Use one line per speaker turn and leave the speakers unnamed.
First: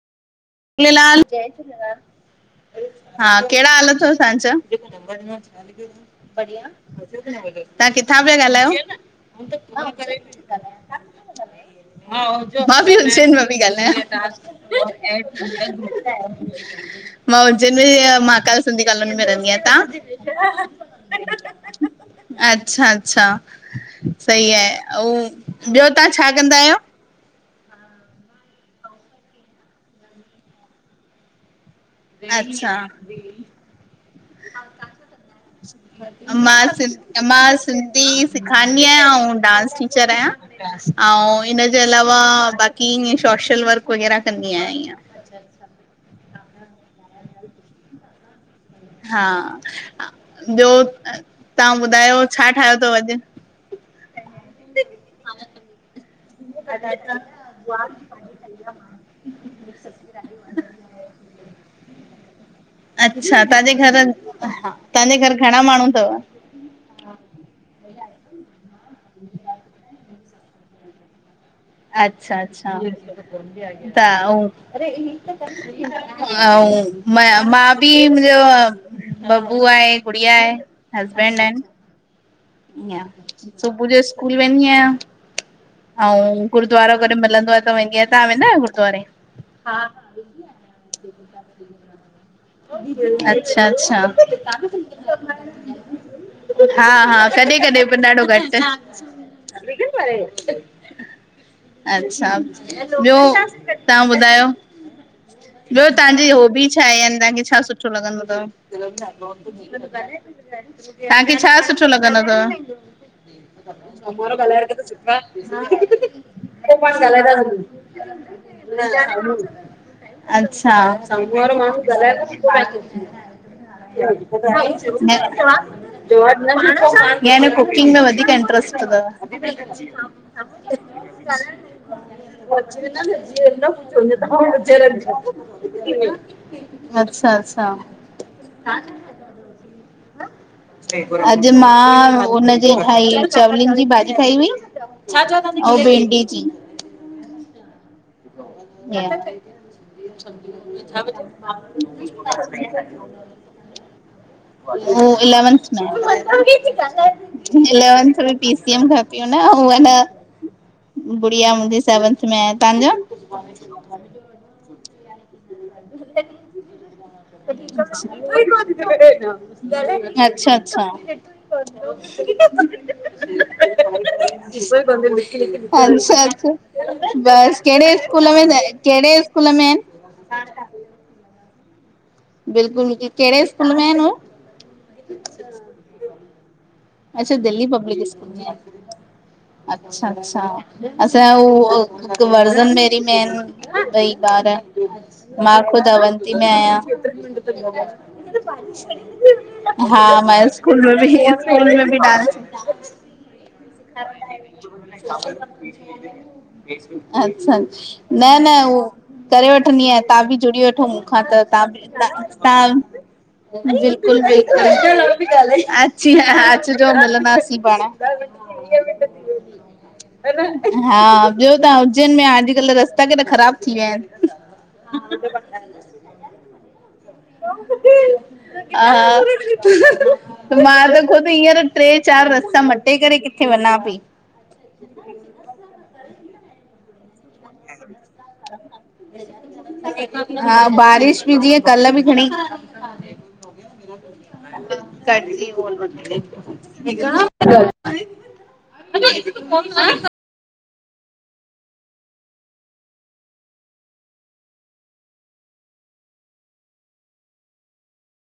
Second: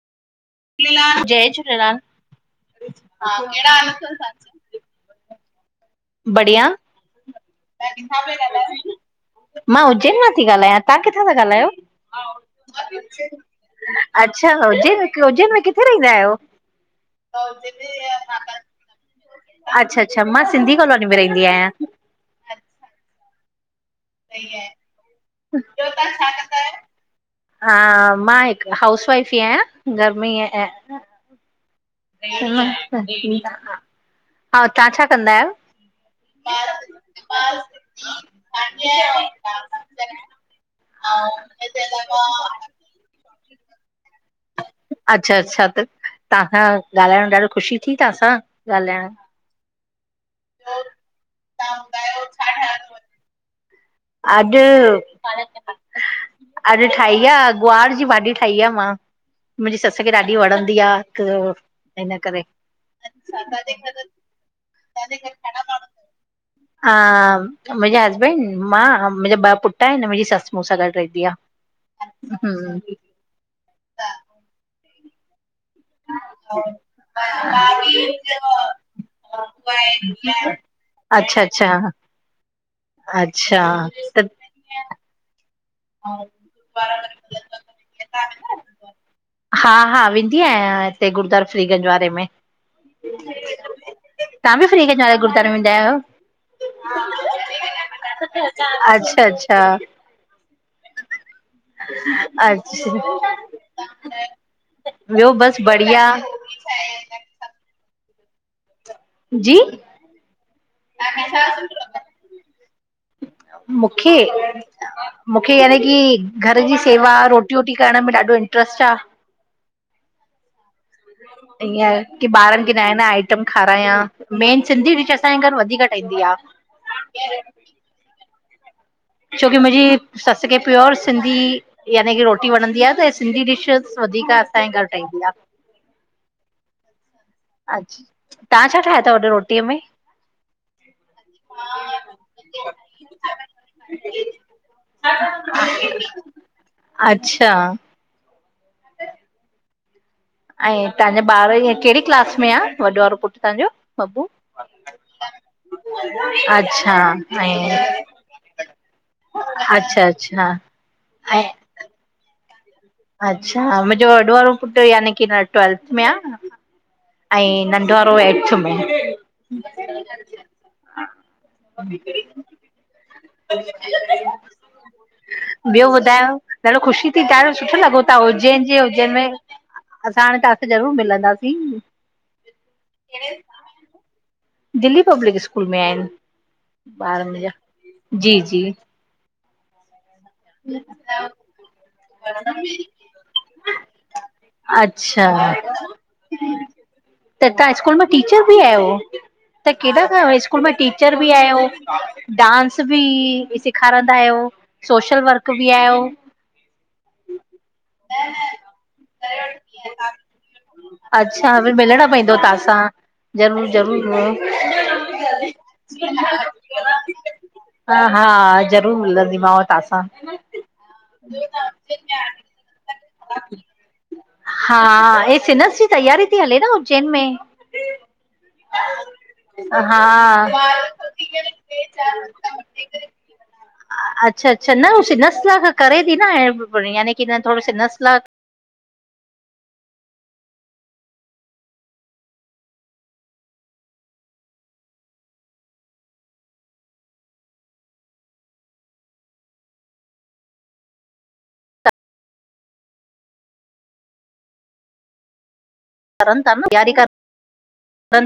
झूलेलाल, जय झूलेलाल हा कहिड़ा हाल अथव तव्हांजा?
बढ़िया
तव्हां किथां पिया ॻाल्हायो?
मां उज्जैन मां थी ॻाल्हायां तव्हां किथां था ॻाल्हायो?
मां बि उज्जैन मां पई गाल्हायां
अच्छा उज्जैन उज्जैन में किथे रहंदा आहियो?
मां उज्जैन में महाकाल सिंधी कॉलोनी में रहंदी आहियां
अच्छा अच्छा मां
तव्हां?
सिंधी कॉलोनी में रहंदी आहियां
अच्छा, अच्छा सही आहे अंऊँ ॿियो तव्हां छा कंदा आहियो?
हा मां हिकु हाउस वाइफ ई आहियां घर में ई आहिंया
अच्छा
हा तव्हां छा कंदा आहियो?
मां सि मां सिंधी सिखांदी आहियां अंऊँ डांस टीचर आहियां अंऊँ इनजे अलावा बाक़ी ईअ शौशल वर्क वग़ैरह कंदी आहियां ईअं।
अच्छा, अच्छा त तव्हां सां ॻाल्हाइणु ॾाढो ख़ुशी थी, तव्हांसां ॻाल्हाइण
हा ॿियो तव्हां ॿुधायो छा ठाहियो अथव अॼु?
अॼु अॼु ठाही आ गुआर जी भाॼी ठाही आ मां मुंहिंजी सस खे ॾाढी वणंदी आहे त हिन करे।
अच्छा तव्हांजे घर हा तव्हांजे घर घणा माण्हू अथव।
ह मुंहिंजे हसबैंड। मां मुंहिंजा ॿ पुट आहिन मुंहिंजी ससु मूंसां गॾु रहंदी आहे।
अच्छा अचछा त ऐं। ऐं मां मां बि मुंहिंजो। बबू आहे गुड़िया आहे हसबैंड
अच्छा
आहिन।
अच्छा अच्छा
सुबुह जो
त
स्कूल वेंदी आहियां। ऐं गुरुूद्वारो गॾु मिलंदो आहे त वेंदी तव्हां वेंदा आहियो गुद्वारे।
हि गुरुद्वारा श्री गंज वारे में।
अच्छा अच्छा। हा
तव्हां बि फ्रीगंज वारे गुरुद्वारे में वेंदा आहियो?
हा कॾहिं कॾहिं ॾाढो घट।
अच्छा अच्छा
अच्छा
अच्छा
ॿियो तव्हां ॿुधायो।
ॿियो बसि
ॿियो
बढ़िया
तव्हांजी हॉबी छा आहे या तव्हांखे छा सुठो लॻंदो अथव।
जी
तव्हांखे छा सुठो लॻंदो अथव।
मूंखे
सोमारो गलाए ता सुठा
मूंखे
आ
यानी की घर
पो
जी
पाड़
सेवा
गलाए ता
रोटी वोटी करण में ॾाढो इंट्रस्ट आ
सगू। अच्छा।
ईअं
पाड़
की
- -
ॿारनि खे नया नया आइटम खारायां मेन सिंधी डिश असांजे घर वधीक ठहींदी आ।
कुकिंग में वधीक इंटरस्ट अथव।
छोकी मुंहिंजी ससु खे प्योर सिंधी यानी की रोटी
कुच
वणंदी आ
बिना
त
सजी
सिंधी
वदो।
डिशस वधीक असांजे घर ठहींदी आ।
अच्छा अच्छा।
अच्छा तव्हां छा ठाहिया अथव अज रोटीअ में।
हा - - अॼु मां हुनजे थाई चवलनि जी भाॼी थाई हुई। छा चवंदा ऐं भिंडी जी।
अच्छा।
हीआ।
ऐं तव्हांजा ॿार ईअं कहिड़ी क्लास में आहे वॾो वारो पुट तव्हांजो बबु '
उ इलेवंथ में इलेवथ
अच्छा ऐं
में पीसीम घ - - हू न
अच्छा अच्छा ऐं
गुड़िया मुंहिंजी सेवेंथ में तव्हांॼो - -
अच्छा मुंहिंजो वॾो वारो पुटु यानी की ट्वेल्थ में आहे।
अच्छा अच्छा। इ - -
ह - -
अच्छा अच्छा
ॾाढो ख़ुशी थी ॾाढो
बस
सुठो
कहिड़े
लॻो था
स्कूल में
उज्जैन जे उज्जैन
कहिड़े। स्कूल में अन् - -
असां हाणे ता सा ज़रूर मिलंदासीं।
बिल्कुल बिल्कुल कहिड़े स्कूल मे आहिन?
दिल्ली पब्लिक स्कूल में आहिन।
अच्छा दिल्ली पब्लिक स्कूल
जी
में
जी
आहिन। अच्छा अच्छा असा उ वर्ज़न मेरी मे अन - - ॿार
अच्छा
मां ख़ुदि अवंती में आहियां।
त तव्हां स्कूल में टीचर बि आहियो त
हा
केॾा तव्हां
मां स्कूल में बि
टीचर
- -
डांस बि सेखारींदा आहियो सोशल वर्क बि आहियो।
अच्छा अच्छा न न उहो - - करे वठंदी आहियां, तव्हां बि जुड़ी वठो मूंखां त
अच्छा
त्हां बि
मिलणो पवंदो तव्हां सां
ताईं
ज़रूरु
बिल्कुलु-
ज़रूरु
बिल्कुलु ॼी ह अच जो मिलंदासीं पाण।
हा हा ज़रूरु मिलंदीमांव तव्हां सां
हा ॿियो तव्हां उज्जैन में आ, अॼुकल्ह रस्ता केॾा ख़राब थी विया आहिनि।
हा हे सिनस जी तयारी थी हले न। उज्जैन में
हा
हा।
मां त ख़ुदि हींअर ट्रे- चारि रस्ता मटे करे किथे वञां पई।
अच्छा- अच्छा न हू स नसला करे थी न बढ़िया, यानी की न थोरो स नसला
[unintelligible] हा बारिश बि जीअं कल्ह बि घणी [unintelligible] [unintelligible]
करं ता न यारी करि